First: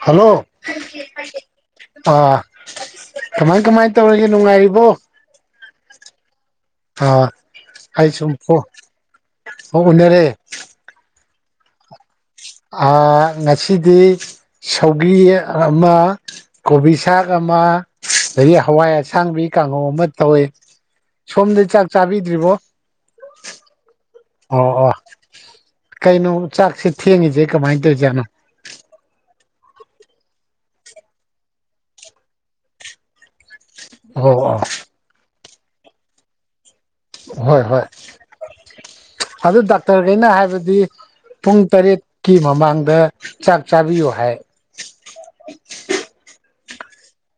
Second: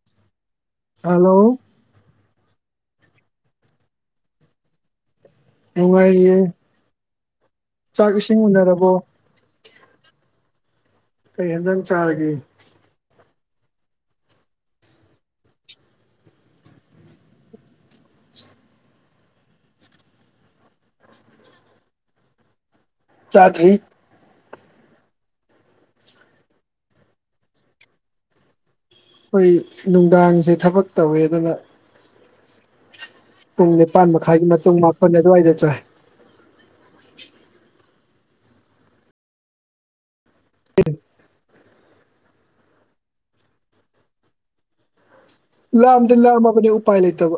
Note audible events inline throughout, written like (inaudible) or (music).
hello hello ꯑꯥ ꯀꯃꯥꯏ ꯀꯃꯥꯏ ꯇꯧꯔꯒꯦ ꯅꯨꯡꯉꯥꯏꯔꯤꯕꯣ ꯅꯨꯡꯉꯥꯏꯌꯦ ꯑꯥ ꯑꯩ ꯁꯨꯝ ꯑꯣ ꯎꯅꯔꯕꯣ ꯍꯣ ꯎꯅꯔꯦ ꯀꯩ ꯍꯦꯟꯖꯥꯡ ꯆꯥꯔꯒꯦ ꯑꯥ ꯉꯁꯤꯗꯤ ꯁꯧꯒ꯭ꯔꯤ ꯑꯃ ꯀꯣꯕꯤꯁꯥꯛ ꯑꯃ ꯑꯗꯒꯤ ꯍꯋꯥꯏ ꯑꯁꯥꯡꯕꯤ ꯀꯥꯡꯍꯧ ꯑꯃ ꯇꯧꯋꯤ ꯁꯣꯝꯗꯤ ꯆꯥꯛ ꯆꯥꯕꯤꯗ꯭ꯔꯤꯕꯣ ꯆꯥꯗ꯭ꯔꯤ ꯑꯣ ꯑꯣ ꯀꯩꯅꯣ ꯆꯥꯛꯁꯤ ꯊꯦꯡꯉꯤꯁꯦ ꯀꯃꯥꯏꯟ ꯇꯧꯏꯖꯥꯠꯅꯣ ꯑꯩꯈꯣꯏ ꯅꯨꯡꯗꯥꯡꯁꯦ ꯊꯥꯕꯛ ꯇꯧꯋꯦ ꯑꯗꯨꯅ ꯄꯨꯡ ꯅꯤꯄꯥꯟ ꯑꯣ ꯃꯈꯥꯏꯒꯤ ꯑꯣ ꯃꯇꯨꯡ ꯃꯥꯄꯟ ꯑꯗꯨꯋꯥꯏꯗ ꯆꯥꯏ ꯍꯣꯏ ꯍꯣꯏ ꯑꯗꯨ ꯗꯥꯛꯇꯔ ꯈꯩꯅ ꯍꯥꯏꯕꯗꯤ ꯄꯨꯡ ꯇꯔꯦꯠꯀꯤ ꯃꯃꯥꯡꯗ ꯆꯥꯛ ꯆꯥꯕꯤꯌꯨ ꯍꯥꯏ ꯂꯥꯝꯗ ꯂꯥꯝꯕꯅꯤ ꯎꯄꯥꯏ ꯂꯩꯇꯕ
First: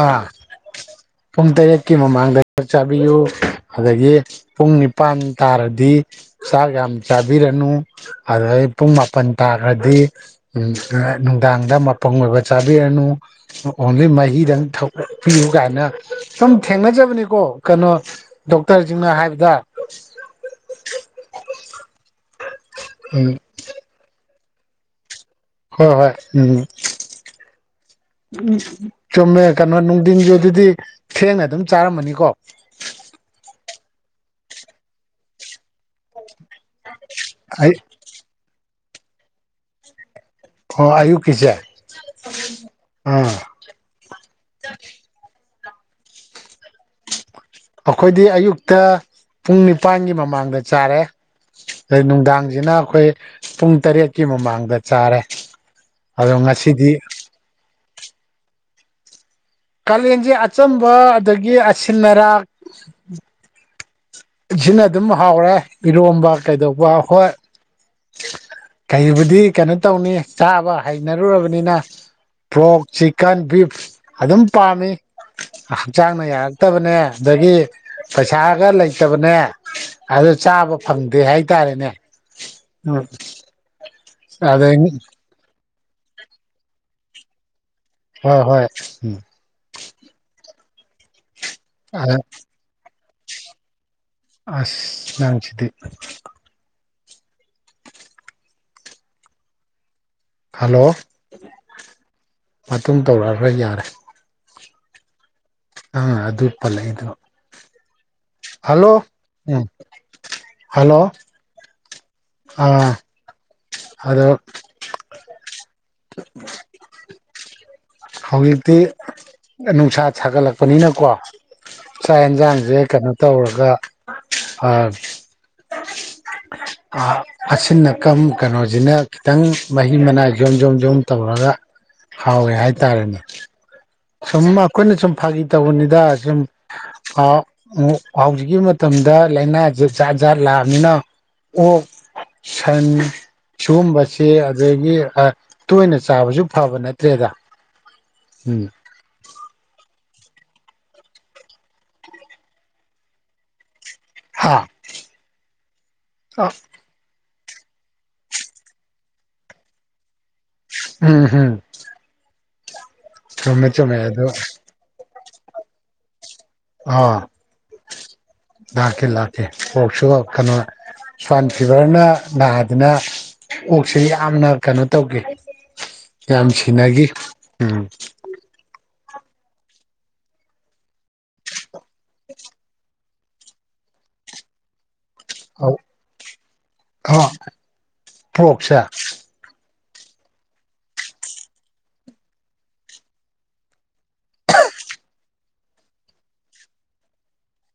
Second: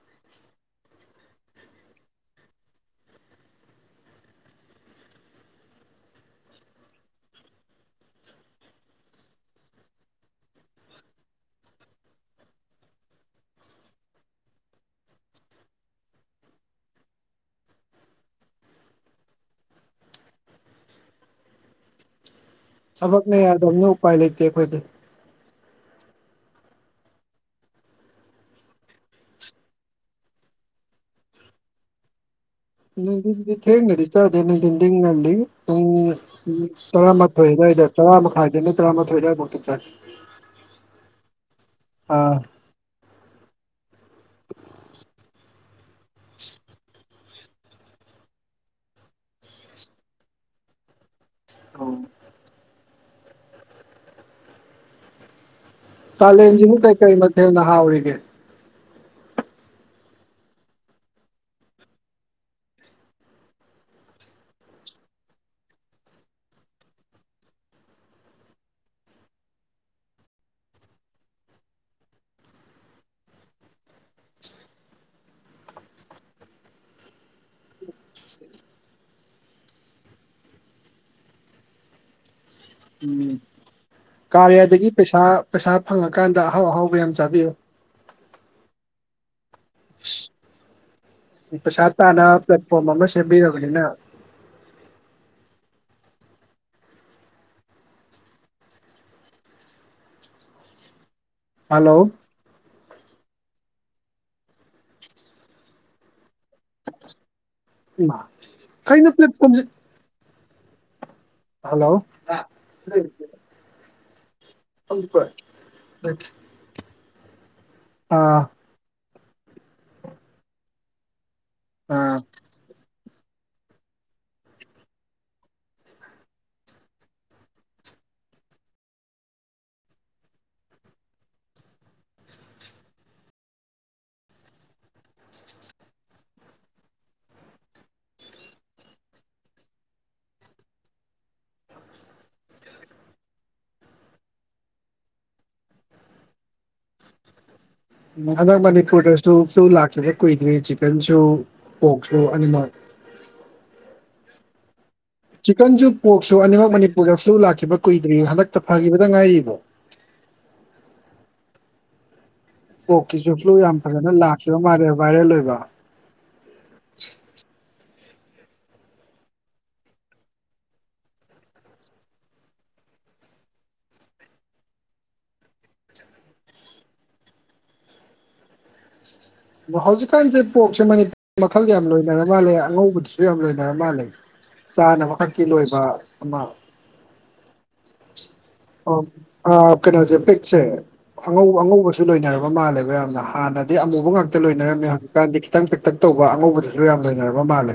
ꯑꯥ ꯄꯨꯡ ꯇꯔꯦꯠꯀꯤ ꯃꯃꯥꯡꯗ ꯆꯥꯕꯤꯌꯨ ꯑꯗꯒꯤ ꯄꯨꯡ ꯅꯤꯄꯥꯟ ꯇꯥꯔꯗꯤ ꯆꯥꯛ ꯌꯥꯝ ꯆꯥꯕꯤꯔꯅꯨ ꯑꯗꯨꯩ ꯄꯨꯡ ꯃꯥꯄꯜ ꯇꯥꯈ꯭ꯔꯗꯤ ꯎꯝ ꯅꯨꯡꯗꯥꯡꯗ ꯃꯄꯨꯡ ꯑꯣꯏꯕ ꯆꯥꯕꯤꯔꯅꯨ ꯑꯣꯡꯂꯤ ꯃꯥ ꯍꯤꯗꯪ ꯊꯛꯄꯤꯌꯨ ꯀꯥꯏꯅ ꯁꯨꯝ ꯊꯦꯡꯅꯖꯕꯅꯤꯀꯣ ꯀꯩꯅꯣ ꯗꯣꯛꯇꯔꯁꯤꯡꯅ ꯍꯥꯏꯕꯗ ꯎꯝ ꯊꯕꯛꯅ ꯌꯥꯗꯕꯅꯤꯅ ꯎꯄꯥꯏ ꯂꯩꯇꯦ ꯑꯩꯈꯣꯏꯗꯤ ꯍꯣꯏ ꯍꯣꯏ ꯎꯝ ꯎꯝ ꯆꯨꯝꯃꯦ ꯀꯩꯅꯣ ꯅꯨꯡꯊꯤꯟꯒꯤ ꯑꯗꯨꯗꯤ ꯊꯦꯡꯅ ꯑꯗꯨꯝ ꯆꯥꯔꯝꯃꯅꯤꯀꯣ ꯅꯨꯡꯊꯤꯟꯗꯤ ꯊꯦꯡꯅꯗꯤ ꯆꯥꯗꯦ ꯅꯨꯡꯊꯤꯟꯗꯤ ꯉꯟꯂꯤ ꯄꯨꯡ ꯎꯝ ꯇꯔꯥꯃꯥꯊꯣꯏ ꯑꯩ ꯑꯗꯨꯋꯥꯏꯗ ꯇꯔꯥꯃꯈꯥꯏꯗꯩꯅ ꯇꯔꯥꯃꯊꯣꯏ ꯑꯗꯨꯋꯥꯏꯃꯨꯛꯇ ꯆꯥꯏ ꯑꯣ ꯑꯌꯨꯛꯀꯤꯁꯦ ꯑꯥ ꯑꯥ ꯑꯩꯈꯣꯏꯗꯤ ꯑꯌꯨꯛꯇ ꯄꯨꯡ ꯅꯤꯄꯥꯟꯒꯤ ꯃꯃꯥꯡꯗ ꯆꯥꯔꯦ ꯑꯩ ꯅꯨꯡꯗꯥꯡꯁꯤꯅ ꯑꯩꯈꯣꯏ ꯄꯨꯡ ꯇꯔꯦꯠꯀꯤ ꯃꯃꯥꯡꯗ ꯆꯥꯔꯦ ꯑꯗꯣ ꯀꯥꯂꯦꯟꯁꯤꯕꯨ ꯉꯁꯤꯗꯤ ꯀꯩ ꯀꯩ ꯃꯊꯦꯜꯅ ꯍꯥꯎꯔꯤꯒꯦ ꯀꯥꯂꯦꯟꯁꯦ ꯑꯆꯝꯕ ꯑꯗꯒꯤ ꯑꯁꯤꯜ ꯑꯔꯥꯛ ꯁꯤꯅ ꯑꯗꯨꯝ ꯍꯥꯎꯔꯦ ꯏꯔꯣꯝꯕ ꯀꯩꯗꯧꯕ ꯍꯣꯏ ꯀꯩꯕꯨꯗꯤ ꯀꯩꯅꯣ ꯇꯧꯅꯤ ꯆꯥꯕ ꯍꯩꯅꯔꯨꯔꯕꯅꯤꯅ ꯄ꯭ꯣꯔꯛ ꯆꯤꯛꯀꯟ ꯕꯤꯐ ꯑꯗꯨꯝ ꯄꯥꯝꯃꯤ ꯍꯛꯆꯥꯡꯅ ꯌꯥꯔꯛꯇꯕꯅꯦ ꯑꯗꯒꯤ ꯄꯩꯁꯥꯒ ꯂꯩꯇꯕꯅꯦ ꯑꯗꯣ ꯆꯥꯕ ꯐꯪꯗꯦ ꯍꯥꯏꯇꯥꯔꯦꯅꯦ ꯎꯝ ꯑꯗꯩ ꯀꯥꯔꯤꯌꯥꯗꯒꯤ ꯄꯩꯁꯥ ꯄꯩꯁꯥ ꯐꯪꯉꯀꯥꯟꯗ ꯑꯍꯥꯎ ꯑꯍꯥꯎꯕ ꯌꯥꯝ ꯆꯥꯕꯤꯌꯨ ꯍꯣꯏ ꯍꯣꯏ ꯎꯝ ꯄꯩꯁꯥ ꯇꯥꯟꯅ ꯄ꯭ꯂꯦꯠꯐꯣꯝ ꯑꯃ ꯁꯦꯝꯕꯤꯔꯕꯅꯤꯅ ꯑꯁ ꯅꯪꯁꯤꯗꯤ ꯍꯜꯂꯣ ꯍꯜꯂꯣ ꯃꯇꯨꯡ ꯇꯧꯔꯛꯑꯔꯣꯏ ꯌꯥꯔꯦ ꯅꯪꯅ ꯑꯗꯨ ꯄꯜꯂꯛꯏꯗꯣ ꯏꯃꯥ ꯍꯜꯂꯣ ꯎꯝ ꯍꯜꯂꯣ ꯍꯜꯂꯣ (unintelligible) ꯍꯂꯣ (unintelligible) ꯑꯥ ꯍꯧꯖꯤꯛꯇꯤ ꯅꯨꯡꯁꯥ ꯁꯥꯒꯠꯂꯛꯄꯅꯤꯅꯀꯣ ꯑꯥ ꯆꯥꯛ ꯌꯦꯟꯖꯥꯥꯡꯖꯦ ꯀꯩꯅꯣ ꯇꯧꯔꯒ ꯑꯥ (unintelligible) ꯑꯁꯤꯟ ꯑꯀꯪ ꯀꯩꯅꯣꯖꯤꯅ ꯈꯤꯇꯪ ꯃꯍꯤ ꯃꯅꯥꯏ ꯖꯣꯝ ꯖꯣꯝ ꯖꯣꯝ ꯇꯧꯔꯒ ꯍꯥꯎꯋꯦ ꯍꯥꯏꯇꯥꯔꯦꯅꯦ ꯁꯨꯝ ꯑꯩꯈꯣꯏꯅ ꯁꯨꯝ ꯐꯥꯒꯤ ꯇꯧꯕꯅꯤꯗ ꯁꯨꯝ (unintelligible) ꯍꯧꯖꯤꯛꯀꯤ ꯃꯇꯝꯗ ꯂꯥꯏꯅꯥꯖꯦ ꯖꯥꯠ ꯖꯥꯠ ꯂꯥꯛꯑꯃꯤꯅꯥ ꯑꯣꯛ ꯁꯟ ꯁꯤꯒꯨꯝꯕꯁꯤ ꯑꯗꯒꯤ ꯇꯣꯏꯅ ꯆꯥꯕꯁꯨ ꯐꯕ ꯅꯠꯇ꯭ꯔꯦꯗ ꯍꯟꯗꯛ ꯎꯝ ꯃꯅꯤꯄꯨꯔꯗꯁꯨ ꯐꯂꯨ ꯂꯥꯛꯈꯤꯕꯥ ꯀꯨꯏꯗ꯭꯭ꯔꯤ ꯆꯤꯛꯀꯟꯁꯨ ꯄꯣꯛꯁꯨ ꯑꯅꯤꯃꯛ ꯍꯥꯥ ꯆꯤꯛꯀꯟꯁꯨ ꯄꯣꯛꯁꯨ ꯑꯅꯤꯃꯛ ꯃꯅꯤꯄꯨꯔꯗ ꯐ꯭ꯂꯨ ꯂꯥꯛꯈꯤꯕ ꯀꯨꯏꯗ꯭ꯔꯤ ꯍꯟꯗꯛꯇ ꯐꯈꯤꯕꯗ ꯉꯥꯏꯔꯤꯕ ꯎꯝ ꯍꯨꯝ ꯄꯣꯔꯛꯀꯤꯁꯨ ꯐ꯭ꯂꯨ ꯌꯥꯝ ꯆꯨꯝꯃꯦ ꯐꯖꯅ ꯑꯗꯨ ꯂꯥꯛꯈꯤꯕ ꯃꯥꯜꯂꯦ ꯚꯥꯏꯔꯦꯜ ꯑꯣꯏꯕ ꯑꯥ ꯂꯥꯛꯈꯤ ꯂꯥꯛꯈꯤ ꯄꯣꯛꯁꯨ ꯀꯩꯅꯣ ꯁ꯭ꯋꯥꯏꯟ ꯐꯤꯚꯔꯅ ꯅꯥꯗꯅ ꯑꯣꯛꯁꯤ ꯌꯥꯝꯅ ꯀꯩꯅꯣ ꯇꯧꯈꯤ ꯌꯥꯝ ꯁꯤꯅꯥꯒꯤ ꯎꯝ ꯗꯣ ꯍꯧꯖꯤꯛꯀꯥꯟꯁꯦ ꯄꯣꯛꯁꯦ ꯃꯅꯤꯄꯨꯔ ꯃꯈꯜ ꯌꯥꯝ ꯂꯣꯏꯅꯔ ꯃꯥꯜꯂꯦ ꯑꯉꯧꯕꯗꯨꯁꯨ ꯁꯨ ꯌꯥꯝ ꯂꯣꯏꯅꯔ ꯃꯥꯂꯦ ꯆꯥꯅꯕꯈꯛꯀꯤ ꯂꯣꯏꯕ ꯑꯃ ꯍ ꯑꯣ ꯑ ꯀꯩꯅꯣꯖꯦ ꯄꯤꯛꯁꯦ ꯑꯉꯧꯕ ꯑꯉꯧꯕꯁꯨ ꯂꯣꯏꯅꯔꯕ ꯃꯥꯜꯂꯦꯕ ꯌꯥꯝꯅ ꯍꯥꯟꯅꯗꯤ ꯑꯃꯨꯕ ꯉꯥꯛꯇ ꯂꯣꯏꯅꯔꯝꯃꯦ ꯍꯧ ꯀꯥꯟꯗꯤ ꯈꯤꯇꯪ ꯄꯤꯛꯇꯛ ꯇꯧꯕ ꯑꯉꯧꯕꯗꯨꯁꯨ ꯌꯥꯝ ꯂꯣꯏꯅꯔꯕ ꯃꯥꯜꯂꯦ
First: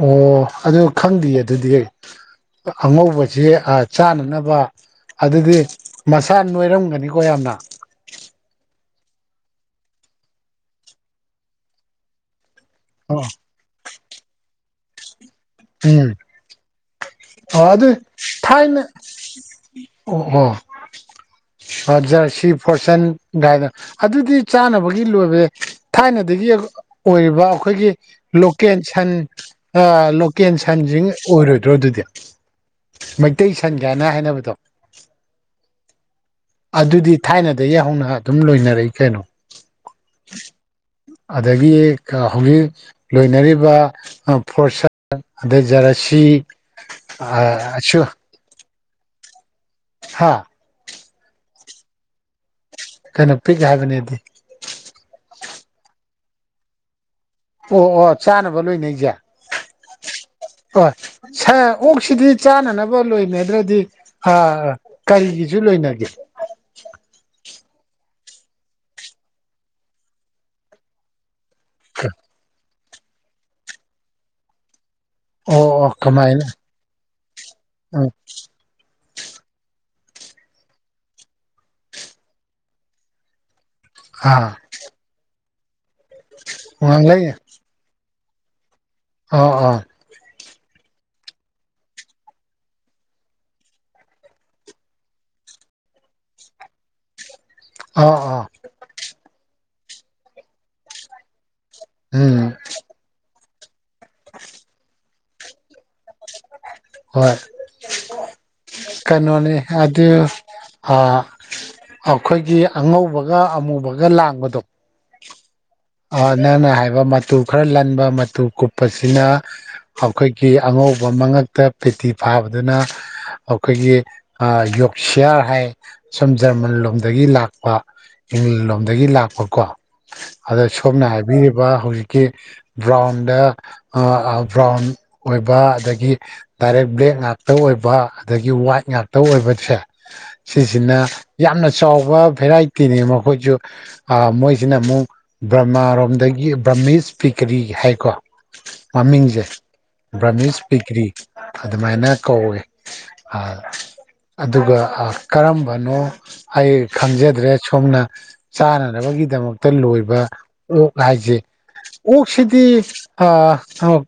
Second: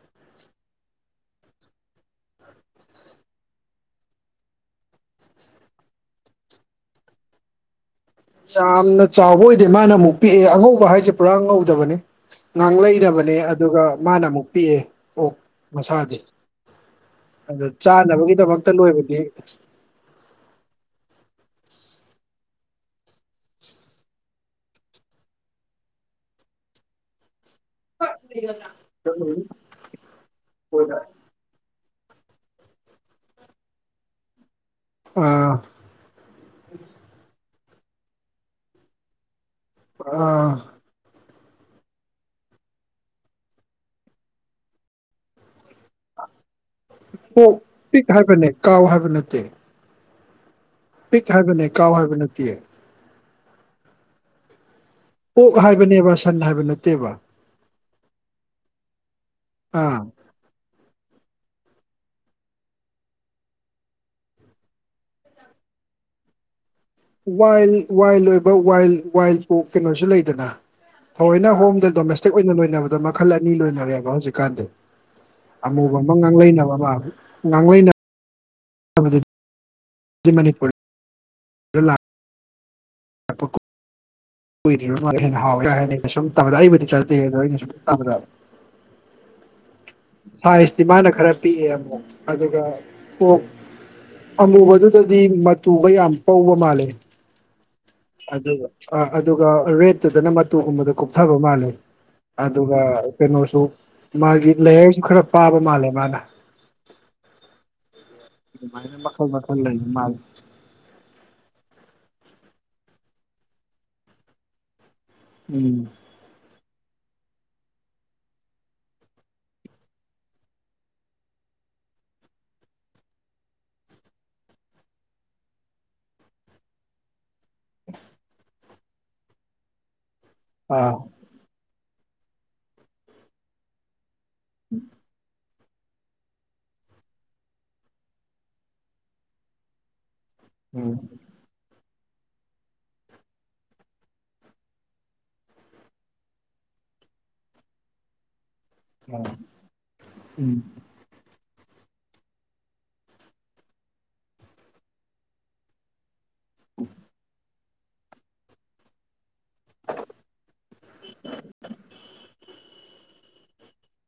ꯑꯣ ꯑꯗꯨ ꯈꯪꯗꯤꯌꯦ ꯑꯗꯨꯗꯤ ꯑꯩ ꯑꯉꯧꯕꯖꯦ ꯑꯥ ꯆꯥꯅꯅꯕ ꯑꯗꯨꯗꯤ ꯃꯁꯥ ꯅꯣꯏꯔꯝꯒꯅꯤꯀꯣ ꯌꯥꯝꯅ ꯌꯥꯝꯅ ꯆꯥꯎꯕ ꯑꯣꯏꯗꯦ ꯃꯥꯅ ꯑꯃꯨꯛ ꯄꯤꯛꯑꯦ ꯑꯉꯧꯕ ꯍꯥꯏꯁꯦ ꯄꯨꯔꯥ ꯉꯧꯗꯕꯅꯤ ꯉꯥꯡꯂꯩ ꯑꯣ ꯅꯕꯅꯦ ꯑꯗꯨꯒ ꯃꯥꯅ ꯑꯃꯨꯛ ꯄꯤꯛꯑꯦ ꯑꯣ ꯎꯝ ꯃꯁꯥꯗꯤ ꯑꯗꯨ ꯆꯥꯅꯕꯒꯤꯗꯃꯛꯇ ꯊꯥꯏꯅ ꯂꯣꯏꯕꯗꯤ ꯑꯣ ꯑꯣ ꯁꯟ ꯖꯔꯁꯤ ꯐꯣꯔꯁꯟ ꯒꯥꯏꯅꯥ ꯑꯗꯨꯗꯤ ꯆꯥꯅꯕꯒꯤ ꯂꯣꯏꯕꯅꯦ ꯊꯥꯏꯅꯗꯒꯤ ꯑꯣꯏꯔꯤꯕ ꯑꯩꯈꯣꯏꯒꯤ ꯂꯣꯀꯦꯜ ꯁꯟ ꯑꯥ ꯂꯣꯀꯦꯜ ꯁꯟꯁꯤꯡ ꯑꯣꯏꯔꯣꯏꯗ꯭ꯔꯣ ꯑꯗꯨꯗꯤ ꯃꯩꯇꯩ ꯁꯟꯒꯥꯏꯅꯥ ꯍꯥꯏꯅꯕꯗꯣ ꯑ ꯑꯗꯨꯗꯤ ꯊꯥꯏꯅꯗꯒꯤ ꯍꯧꯅ ꯑꯗꯨꯝ ꯂꯣꯏꯅꯔꯛꯏ ꯀꯩꯅꯣ ꯑ ꯑꯗꯒꯤ ꯈꯥ ꯍꯧꯖꯤꯛ ꯂꯣꯏꯅꯔꯤꯕ ꯑ ꯐꯣꯔꯁꯟ ꯑꯗꯩ ꯖꯔꯥꯁꯤ ꯄꯣꯛ ꯄꯤꯛ ꯍꯥꯏꯕꯅꯦ ꯀꯥꯎ ꯍꯥꯏꯕ ꯅꯠꯇꯦ ꯁꯥ ꯄꯤꯛ ꯍꯥꯏꯕꯅꯦ ꯀꯥꯎ ꯍꯥꯏꯕ ꯅꯠꯇꯦ ꯀꯩꯅꯣ ꯄꯤꯛ ꯍꯥꯏꯕꯅꯦꯗꯤ ꯑꯣꯛ ꯍꯥꯏꯕꯅꯦꯕ ꯁꯟ ꯍꯥꯏꯕ ꯅꯠꯇꯦꯕ ꯑꯣ ꯑꯣ ꯆꯥꯅꯕ ꯂꯣꯏꯅꯩꯁꯦ ꯑꯥ ꯍꯣꯏ ꯁꯥꯔ ꯑꯣꯛꯁꯤꯗꯤ ꯆꯥꯅꯅꯕ ꯂꯣꯏꯅꯗ꯭ꯔꯗꯤ ꯑ ꯀꯩꯒꯤꯁꯨ ꯂꯣꯏꯅꯒꯦ ꯋꯥꯏꯜꯒꯤ ꯋꯥꯏꯜ ꯑꯣꯏꯕ ꯋꯥꯏꯜ ꯋꯥꯏꯜ ꯄꯣꯛ ꯀꯩꯅꯣꯁꯨ ꯂꯩꯗꯅ ꯊꯑꯣꯏꯅ ꯍꯣꯝꯗ ꯗꯣꯃꯦꯁꯇꯤꯛ ꯑꯣꯏꯅ ꯂꯣꯏꯅꯕꯗ ꯃꯈꯜ ꯑꯅꯤ ꯂꯣꯏꯅꯔꯦꯕ ꯍꯧꯖꯤꯛꯀꯥꯟꯗꯤ ꯑꯣ ꯑꯣ ꯑꯃꯨꯕ ꯑꯃ ꯉꯥꯡꯂꯩꯅꯕ ꯑꯃꯥ ꯉꯥꯡꯂꯩꯅꯕ ꯍꯣꯌ ꯍꯧꯖꯤꯛ ꯗꯤ ꯃꯅꯤꯄꯨꯔ ꯗꯥꯂꯛ (unintelligible) ꯍꯥ ꯍꯨꯏꯗꯤ (unintelligible) ꯍꯥꯎꯋꯦꯒ ꯍꯥꯏꯅꯩ ꯃꯤꯅꯥ ꯁꯨꯝ ꯇꯝꯕꯗꯥ ꯑꯩꯕꯨꯗꯤ ꯆꯥꯗꯦ ꯋꯥꯡꯂꯩ ꯑꯗꯣ ꯑꯩꯗꯤ ꯁꯨꯝ ꯇꯝꯖꯕ ꯑꯥꯎ ꯑꯥ ꯁꯥꯏꯖꯇꯤ ꯃꯥꯅ ꯈꯔ ꯄꯤꯛꯑꯦ ꯑꯃꯨꯛ ꯑꯗꯨꯒ ꯀꯣꯛ ꯑꯃꯨꯕꯗꯨꯗꯗꯤ ꯃꯇꯨꯒ ꯌꯥꯝ ꯄꯧꯕ ꯃꯥꯜꯂꯦ ꯑꯣ ꯑꯣ ꯑꯗꯨꯒ ꯑ ꯑꯗꯨꯒ ꯔꯦꯠꯇꯨꯗꯅ ꯃꯇꯨꯒꯨꯝꯕꯗ ꯀꯨꯞꯊꯕ ꯃꯥꯜꯂꯦ ꯎꯝ ꯑꯗꯨꯒ ꯀꯩꯅꯣꯁꯨ ꯃꯥꯒꯤ ꯂꯦꯌꯔꯁꯨ ꯈꯔ ꯄꯥꯕ ꯃꯥꯜꯂꯦ ꯃꯥꯅ ꯍꯣꯏ ꯑꯗꯨꯃꯥꯏꯅ ꯃꯈꯜ ꯀꯩꯅꯣꯅꯤ ꯃꯈꯜ ꯂꯩꯕ ꯑꯗꯨ ꯃꯥꯜꯂꯦ ꯑ ꯑꯩꯈꯣꯏꯒꯤ ꯑꯉꯧꯕꯒ ꯑꯃꯨꯕꯒ ꯂꯥꯡꯕꯗꯣ ꯎꯝ ꯑꯥ ꯅꯪꯅ ꯍꯥꯏꯕ ꯃꯇꯨ ꯈꯔ ꯂꯟꯕ ꯃꯇꯨ ꯀꯨꯞꯄꯁꯤꯅ ꯐꯧ ꯑꯩꯈꯣꯏꯒꯤ ꯑꯉꯧꯕ ꯃꯉꯛꯇ ꯄꯦꯇꯤ ꯐꯥꯕꯗꯨꯅ ꯑꯩꯈꯣꯏꯒꯤ ꯑꯥ ꯌꯣꯛꯁꯤ꯭ꯌꯥꯔ ꯍꯥꯏ ꯁꯨꯝ ꯖ꯭ꯔꯃꯟ ꯂꯣꯝꯗꯒꯤ ꯂꯥꯛ ꯑ ꯏꯪꯂ‌ꯦꯟꯂꯣꯝꯗꯒꯤ ꯂꯥꯛꯄꯀꯣ ꯑꯗ ꯑꯥ ꯁꯣꯝꯅ ꯍꯥꯏꯕꯤꯔꯤꯕ ꯍꯧꯖꯤꯛꯀꯤ ꯕ꯭ꯔꯥꯎꯟꯗ ꯑꯥ ꯑ ꯕ꯭ꯔꯥꯎꯟ ꯑꯣꯏꯕ ꯑꯗꯒꯤ ꯗꯥꯏꯔꯦꯛ ꯕ꯭ꯂꯦꯛ ꯉꯥꯛꯇ ꯑꯣꯏꯕ ꯑꯗꯒꯤ ꯋꯥꯏꯠ ꯉꯥꯛꯇ ꯑꯣꯏꯕꯁꯦ ꯎꯝ ꯁꯤꯁꯤꯅ ꯌꯥꯝꯅ ꯆꯥꯎꯕ ꯚꯦꯔꯥꯏꯇꯤꯅꯤ ꯃꯈꯣꯏꯁꯨ ꯑ ꯃꯣꯏꯁꯤꯅ ꯑꯃꯨꯛ ꯕ꯭ꯔꯃꯥꯔꯣꯝꯗꯒꯤ ꯕ꯭ꯔꯃꯤꯁ ꯄꯤꯀꯔꯤ ꯍꯥꯏꯀꯣ ꯑꯥ ꯃꯃꯤꯡꯁꯦ ꯎꯝ ꯕ꯭ꯔꯃꯤꯁ ꯄꯤꯀ꯭ꯔꯤ ꯑꯗꯨꯃꯥꯏꯅ ꯀꯧꯋ‌ꯦ ꯑ ꯑꯗꯨꯒ ꯑ ꯀꯔꯝꯕꯅꯣ ꯑꯩ ꯈꯪꯖꯗ꯭ꯔꯦ ꯁꯣꯝꯅ ꯆꯥꯅꯅꯕꯒꯤꯗꯃꯛꯇ ꯂꯣꯏꯕ ꯑꯣꯛ ꯍꯥꯏꯁꯦ ꯑꯣꯛꯁꯤꯗꯤ ꯐꯥ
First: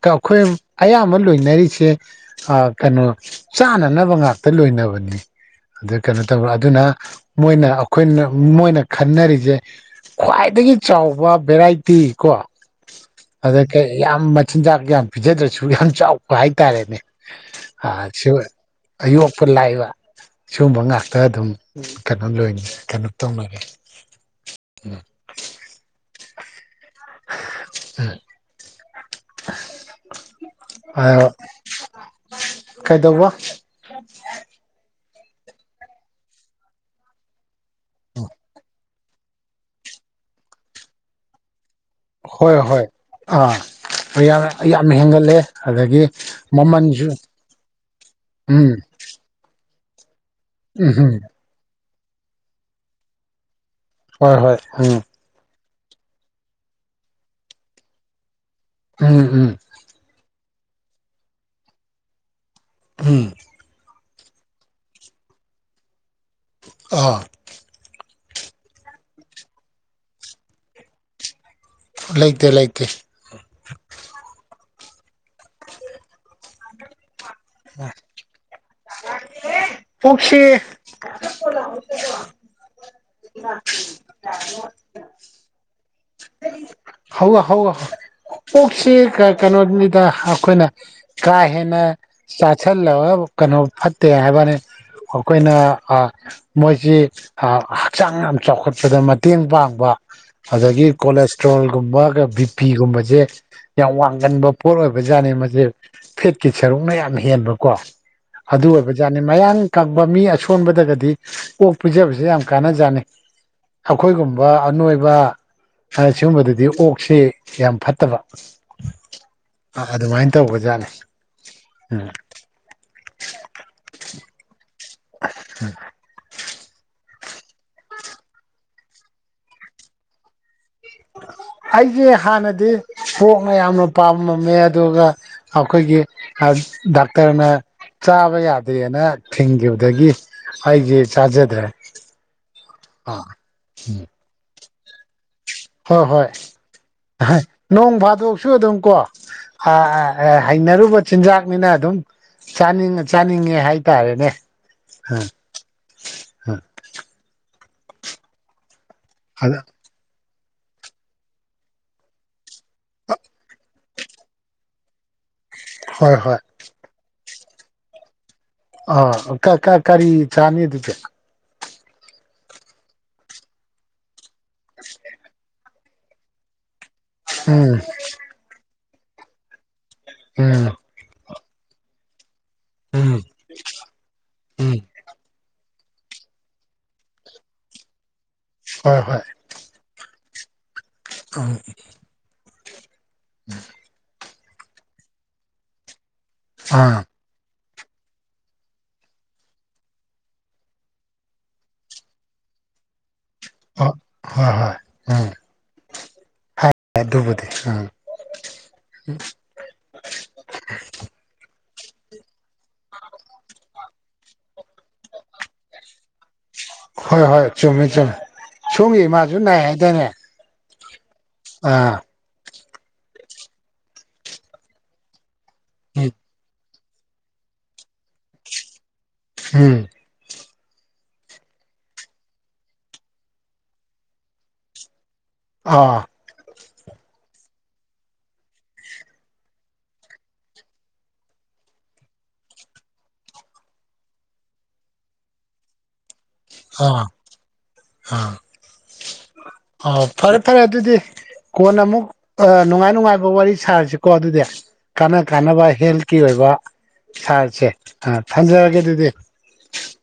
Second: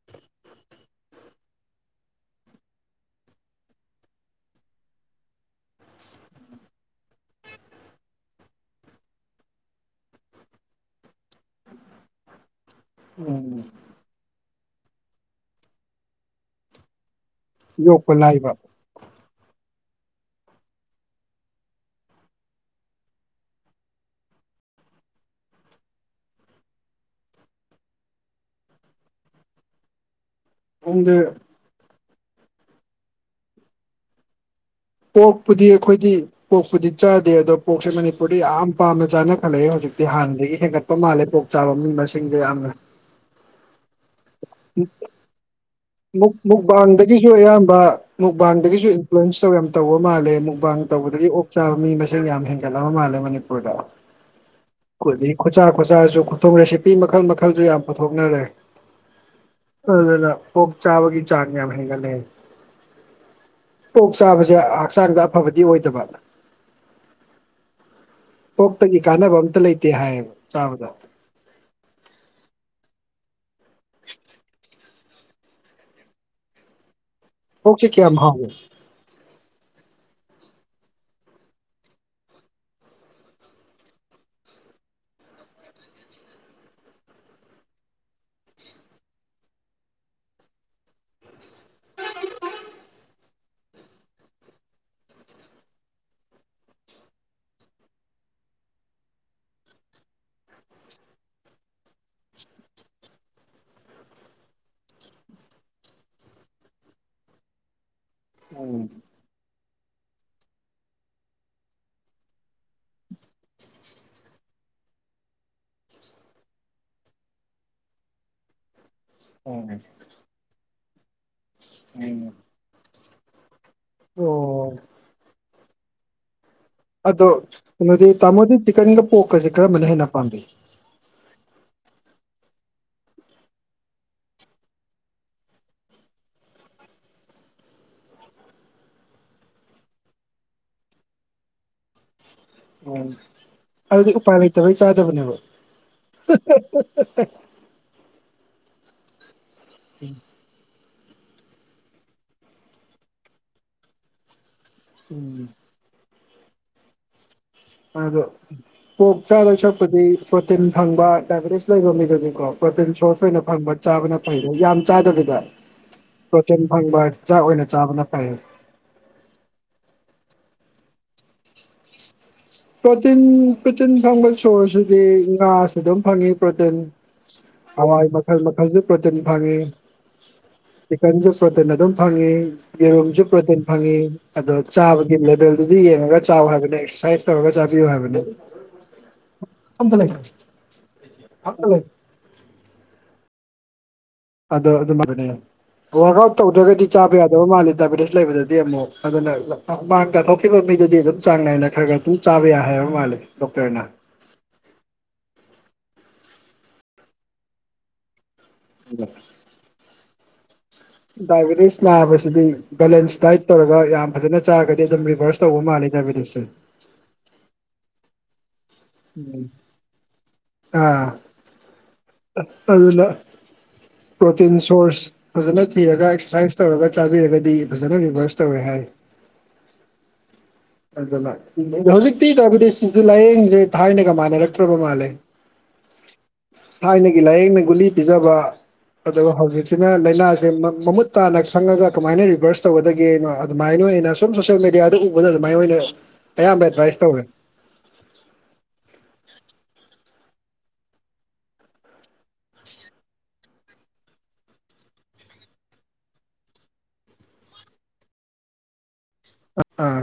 ꯀ ꯑꯩꯈꯣꯏ ꯑꯌꯥꯝꯕ ꯂꯣꯏꯅꯔꯤꯁꯦ ꯑ ꯀꯩꯅꯣ ꯆꯥꯅꯅꯕ ꯉꯥꯛꯇ ꯂꯣꯏꯅꯕꯅꯤ ꯑꯗꯨ ꯀꯩꯅꯣ ꯇꯧꯕ ꯑꯗꯨꯅ ꯃꯣꯏꯅ ꯑꯩꯈꯣꯏꯅ ꯃꯣꯏꯅ ꯈꯟꯅꯔꯤꯁꯦ ꯈ꯭ꯋꯥꯏꯗꯒꯤ ꯆꯥꯎꯕ ꯚꯦꯔꯥꯏꯇꯤ ꯀꯣ ꯎꯝ ꯑꯗ ꯀꯩ ꯌꯥꯝ ꯃꯆꯤꯟꯖꯥꯛ ꯌꯥꯝ ꯄꯤꯖꯗ꯭ꯔꯁꯨ ꯌꯥꯝ ꯆꯥꯎꯕ ꯍꯥꯏꯇꯥꯔꯦꯅꯦ ꯑ ꯌꯣꯛꯄ ꯁꯤ ꯂꯥꯏꯕ ꯑꯌꯣꯛꯄ ꯂꯥꯏꯕ ꯁꯤꯒꯨꯝꯕ ꯉꯥꯛꯇ ꯑꯗꯨꯝ ꯈꯔ ꯂꯣꯏꯅꯩ ꯀꯩꯅꯣ ꯇꯧꯅꯔꯦ (inaudible) ꯈꯪꯗꯦ ꯍꯥꯏꯌ‌ꯣ ꯀꯩꯗꯧꯕ ꯑꯣꯛꯄꯨꯗꯤ ꯑꯩꯈꯣꯏꯗꯤ ꯄꯣꯛꯄꯨꯗꯤ ꯆꯥꯗꯦ ꯑꯗꯣ ꯄꯣꯛꯁꯦ ꯃꯅꯤꯄꯨꯔꯗ ꯌꯥꯝ ꯄꯥꯝꯅ ꯆꯥꯅ ꯈꯠꯂꯛꯑꯦ ꯍꯧꯖꯤꯛꯇꯤ ꯍꯥꯟꯅꯗꯒꯤ ꯍꯦꯟꯒꯠ ꯄ ꯃꯥꯜꯂꯦ ꯄꯣꯛ ꯆꯥꯕ ꯃꯤ ꯃꯁꯤꯡ ꯍꯣꯏ ꯍꯣꯏ ꯑꯥ ꯌꯥꯝ ꯌꯥꯝ ꯍꯦꯟꯒꯠꯂꯦ ꯑꯗꯒꯤ ꯃꯨꯛ ꯃꯃꯜꯁꯨ ꯃꯨꯛꯕꯥꯟꯗꯒꯤꯁꯨ ꯑꯌꯥꯝꯕ ꯎꯝ ꯃꯨꯛꯕꯥꯟꯗꯒꯤꯁꯨ ꯂꯟꯁ ꯇꯧ ꯌꯥꯝ ꯇꯧꯕ ꯃꯥꯜꯂꯦ ꯃꯨꯛꯕꯥꯥꯡ ꯎꯝ ꯎꯝ ꯇꯧꯕꯗꯒꯤ ꯑꯣꯛ ꯆꯥꯕ ꯃꯤ ꯃꯁꯤꯡ ꯌꯥꯝ ꯍꯦꯟꯒꯠꯂꯕ ꯃꯥꯜꯂꯦ ꯃꯅꯤꯄꯨꯔꯗ ꯍꯣꯏ ꯍꯣꯏ ꯎꯝ ꯑꯗꯨꯗꯒꯤ ꯈꯨꯠꯆꯥ ꯈꯨꯠꯆꯥꯥꯁꯨ ꯈꯨꯊꯣꯡ ꯔꯦꯁꯤꯄꯤ ꯃꯈꯜ ꯃꯈꯜꯁꯨ ꯌꯥꯝ ꯄꯨꯊꯣꯛꯅꯔ‌ꯦ ꯎꯝ ꯎꯝ ꯑꯗꯨꯅ ꯑꯣꯛ ꯆꯥꯕꯒꯤ ꯆꯥꯡ ꯌꯥꯝ ꯍꯦꯟꯒꯠꯂꯦ ꯍꯨꯝ ꯑꯣꯛ ꯆꯥꯕꯁꯦ ꯍꯛꯆꯥꯡꯗ ꯑꯐꯕꯗꯤ ꯑꯣꯏꯗꯕ ꯑꯥ ꯑꯣꯛꯇꯒꯤ ꯀꯥꯟꯅꯕ ꯑꯝꯇ ꯂꯩꯇꯦ ꯍꯥꯏꯌꯦꯕ ꯆꯥꯕꯗ ꯂꯩꯇꯦ ꯂꯩꯇꯦ ꯑꯣꯛꯁ‌ꯦ ꯀꯌꯥꯝ ꯍꯥꯎꯒ‌ꯦ ꯂꯥꯛꯇ‌ꯦꯍ‌ꯦ ꯑꯣꯛꯁ‌ꯦ (unintelligible) ꯍꯧ ꯍꯧ ꯑꯣꯛꯁꯤ ꯀ ꯀꯩꯅꯣꯅꯤꯗ ꯑꯩꯈꯣꯏꯅ ꯀꯥꯍꯦꯟꯅ ꯆꯥꯥꯁꯜꯂꯒ ꯀꯩꯅꯣ ꯐꯠꯇꯦ ꯍꯥꯏꯕ ꯋꯥꯅꯤ ꯑꯩꯈꯣꯏꯅ ꯑꯥ ꯃꯣꯏꯁꯤ ꯍ ꯍꯛꯆꯥꯡ ꯌꯥꯝ ꯆꯥꯎꯈꯠꯄꯗ ꯃꯇꯦꯡ ꯄꯥꯡꯕ ꯑꯗꯨꯗꯒꯤ ꯀꯣꯂꯦꯁꯇ꯭ꯔꯣꯜ ꯒꯨꯝꯕꯒ ꯕꯤꯄꯤꯒꯨꯝꯕꯁꯦ ꯌꯥꯝ ꯋꯥꯡꯖꯟꯕ ꯄꯣꯠ ꯑꯣꯏꯕꯖꯥꯠꯅꯤ ꯃꯁꯦ ꯐꯦꯠꯀꯤ ꯁꯔꯨꯛꯅ ꯌꯥꯝ ꯍꯦꯟꯕꯀꯣ ꯑꯗꯨ ꯎꯝ ꯑꯣꯏꯕꯖꯥꯠꯅꯤ ꯃꯌꯥꯡ ꯀꯪꯕ ꯃꯤ ꯑꯁꯣꯟꯕꯗꯒꯗꯤ ꯑꯣꯛ ꯄꯤꯖꯕꯁꯦ ꯌꯥꯝ ꯀꯥꯟꯅꯖꯥꯠꯅꯤ ꯑꯩꯈꯣꯏꯒꯨꯝꯕ ꯑꯅꯣꯏꯕ ꯁꯤꯒꯨꯝꯕꯗꯗꯤ (unintelligible) ꯑꯣꯛꯁꯤ ꯌꯥꯝ ꯐꯠꯇꯕ ꯎꯝ ꯑ ꯑꯗꯨꯃꯥꯏꯅ ꯇꯧꯕꯖꯥꯠꯅꯤ ꯎꯝ ꯑꯣ (unintelligible) ꯑꯗꯣ ꯀꯩꯅꯣꯗꯤ ꯇꯥꯃꯣꯗꯤ ꯆꯤꯀꯟꯒ ꯄꯣꯛꯀꯁꯦ ꯀꯔꯝꯕꯅ ꯍꯦꯟꯅ ꯄꯥꯝꯕꯤ ꯑꯩꯁꯦ ꯍꯥꯟꯅꯗꯤ ꯄꯣꯛꯅ ꯌꯥꯝꯅ ꯄꯥꯝꯃꯝꯃꯦ ꯑꯗꯨꯒ ꯑꯩꯈꯣꯏꯒꯤ ꯑꯁ ꯗꯥꯛꯇꯔꯅ ꯆꯥꯕ ꯌꯥꯗꯦꯅ ꯊꯤꯡꯈꯤꯕꯗꯒꯤ ꯑꯩꯁꯦ ꯆꯥꯖꯗ꯭ꯔꯦ ꯑꯣ ꯑꯥ ꯑꯗꯨꯗꯤ ꯎꯄꯥꯏ ꯂꯩꯇꯕꯩ ꯆꯥꯗꯕꯅꯦꯕ ꯍꯣꯏ ꯍꯣꯏ ꯅꯣꯡ ꯐꯥꯗꯣꯛꯁꯨ ꯑꯗꯨꯝ ꯀꯣ ꯑꯥ ꯍꯩꯅꯔꯨꯕ ꯆꯤꯟꯖꯥꯛꯅꯤꯅ ꯑꯗꯨꯝ ꯆꯥꯅꯤꯡ ꯆꯥꯅꯤꯡꯉꯦ ꯍꯥꯏꯇꯥꯔꯦꯅꯦ ꯎꯝ ꯎꯝ ꯃꯗꯣ ꯄꯣꯛ ꯆꯥꯗꯣꯏ ꯑꯗ ꯁꯔꯨꯛ ꯍꯥꯏꯕꯗꯤ ꯄ꯭ꯔꯣꯇꯤꯟ ꯐꯪꯕ ꯗꯥꯏꯕꯦꯇꯤꯁ ꯂꯩꯕ ꯃꯤꯗꯗꯤꯀꯣ ꯄ꯭ꯔꯣꯇꯤꯟ ꯁꯣꯔꯁ ꯑꯣꯏꯅ ꯐꯪꯕ ꯆꯥꯕꯅ ꯐꯩꯗ ꯌꯥꯝ ꯆꯥꯗꯕꯤꯗ ꯍꯣꯏ ꯍꯣꯏ ꯄ꯭ꯔꯣꯇꯤꯟ ꯐꯪꯕ ꯆꯥꯛ ꯑꯣꯏꯅ ꯆꯥꯕꯅ ꯐꯩ ꯑ ꯀꯥ ꯀꯥ ꯀꯔꯤ ꯆꯥꯅꯤ ꯑꯗꯨꯗꯤ ꯄ꯭ꯔꯣꯇꯤꯟ ꯄ꯭ꯔꯣꯇꯤꯟ ꯐꯪꯕ ꯁꯣꯔꯁꯤꯗꯤ ꯉꯥꯁꯨ ꯑꯗꯨꯝ ꯐꯪꯉꯤ ꯄ꯭ꯔꯣꯇꯤꯟ ꯎꯝ ꯑꯋꯥꯏ ꯃꯈꯜ ꯃꯈꯜꯁꯨ ꯄ꯭ꯔꯣꯇꯤꯟ ꯐꯪꯉꯤ ꯎꯝ ꯆꯤꯀꯟꯁꯨ ꯄ꯭ꯔꯣꯇꯤꯟ ꯑꯗꯨꯝ ꯐꯪꯉꯤ ꯌꯦꯔꯨꯝꯁꯨ ꯎꯝ ꯄ꯭ꯔꯣꯇꯤꯟ ꯐꯪꯉꯤ ꯑꯗꯣ ꯎꯝ ꯆꯥꯕꯒꯤ ꯂꯦꯚꯦꯜꯗꯨꯗꯤ ꯌꯦꯡꯉꯒ ꯆꯥꯎ ꯍꯥꯏꯕꯅꯦ ꯑꯦꯛꯁꯔꯁꯥꯏꯁ ꯇꯧꯔꯒ ꯆꯥꯕꯤꯌꯨ ꯍꯥꯏꯕꯅꯦ ꯍꯣꯏ ꯍꯣꯏ ꯑꯃꯇꯥ ꯂꯩꯇ꯭ꯔꯦ (unintelligible) (unintelligible) ꯑꯗꯣ ꯑꯗꯨꯃꯅꯦ ꯋꯥꯛ ꯑꯥꯎꯠ ꯇꯧꯗ꯭ꯔꯒꯗꯤ ꯑꯥ ꯆꯥꯕ ꯌꯥꯗꯕ ꯃꯥꯜꯂꯦ ꯄꯥꯏꯕꯦꯇꯤꯁ ꯂꯩꯕꯗꯗꯤ ꯑꯃꯨꯛ ꯑꯗꯨꯅ ꯍꯨꯃꯥꯥꯡ ꯇꯥꯊꯣꯛꯈꯤꯕ ꯃꯤꯗꯨꯗꯤ ꯑꯗꯨꯝ ꯆꯥꯡ ꯅꯥꯏꯅ ꯈꯔ ꯈꯔ ꯑꯗꯨꯝ ꯆꯥꯕ ꯌꯥꯏ ꯍꯥꯏꯕ ꯃꯥꯜꯂꯤ ꯗꯣꯛꯇꯔꯅ ꯍꯣꯏ ꯍꯣꯏ ꯍꯣꯏ ꯎꯝ ꯐ ꯑꯗꯨꯕꯨꯗꯤ ꯎꯝ (unintelligible) ꯗꯥꯏꯕꯦꯇꯤꯁ ꯅꯥꯕꯁꯤꯗꯤ ꯕꯦꯂꯦꯟꯁ ꯗꯥꯏꯠ ꯇꯧꯔꯒ ꯌꯥꯝ ꯐꯖꯅ ꯆꯥꯔꯒꯗꯤ ꯑꯗꯨꯝ ꯔꯤꯚꯔꯁ ꯇꯧꯕ ꯃꯥꯜꯂꯦ ꯗꯥꯏꯕꯦꯇꯤꯁꯁꯦ ꯍꯣꯏ ꯍꯣꯏ ꯆꯨꯝꯃꯦ ꯆꯨꯝꯃꯦ ꯁꯣꯝꯒꯤ ꯏꯃꯥꯁꯨ ꯎꯝ ꯅꯥꯏ ꯍꯥꯏꯗꯥꯏꯅꯦ ꯑꯥ ꯑꯥ ꯑꯗꯨꯅ ꯄ꯭ꯔꯣꯇꯤꯟ ꯁꯣꯔꯁ ꯐꯖꯅ ꯊꯤꯔꯒ ꯎꯝ ꯑꯦꯛꯁꯔꯁꯥꯏꯁ ꯇꯧꯔꯒ ꯆꯥꯕꯤꯔꯒꯗꯤ ꯐꯖꯅ ꯔꯤꯚꯔꯁ ꯇꯧꯋꯦ ꯍꯥꯏ ꯎꯝ ꯑꯗꯨꯅ ꯍꯧꯖꯤꯛꯇꯤ ꯇꯧꯕꯗꯤ ꯁꯤꯁꯨ ꯂꯥꯏꯌꯦꯡꯁꯤꯡꯁ‌ꯦ ꯊꯥꯏꯅꯒ ꯃꯥꯟꯅꯔꯛꯇ꯭ꯔꯕꯥ ꯃꯥꯜꯂꯦ ꯑꯥ ꯊꯥꯏꯅꯒꯤ ꯂꯥꯏꯌꯦꯡꯅ ꯒꯨꯂꯤ ꯄꯤꯖꯕ ꯑꯗꯨꯒ ꯍꯧꯖꯤꯛꯁꯤꯅ ꯂꯥꯏꯅꯥꯁꯦ ꯃꯃꯨꯠ ꯇꯥꯅ ꯈꯪꯉꯒ ꯀꯃꯥꯏꯅ ꯔꯤꯚꯔꯁ ꯇꯧꯒꯗꯒꯦꯅꯣ ꯑꯗꯨꯃꯥꯏꯅ ꯑꯣꯏꯅ ꯁꯨꯝ ꯁꯣꯁꯦꯜ ꯃꯦꯗꯤꯌꯥꯗ ꯎꯕꯗ ꯑꯗꯨꯃꯥꯏ ꯑꯣꯏꯅ ꯑꯌꯥꯝꯕ ꯑꯦꯗꯚꯥꯏꯁ ꯑꯥ ꯇꯧꯔꯦ ꯑꯥ ꯑꯣ ꯐꯔꯦ ꯐꯔꯦ ꯑꯗꯨꯗꯤ ꯀꯣꯟꯅ ꯑꯃꯨꯛ ꯑꯥ ꯅꯨꯡꯉꯥꯏ ꯅꯨꯡꯉꯥꯏꯕ ꯋꯥꯔꯤ ꯁꯥꯔꯤꯁꯤꯀꯣ ꯑꯗꯨꯗꯤ ꯀꯥꯟꯅ ꯀꯥꯟꯅꯕ ꯍꯦꯜꯀꯤ ꯑꯣꯏꯕ ꯁꯥꯔꯁꯦ ꯊꯝꯖꯔꯒꯦ ꯑꯗꯨꯗꯤ ꯑꯥ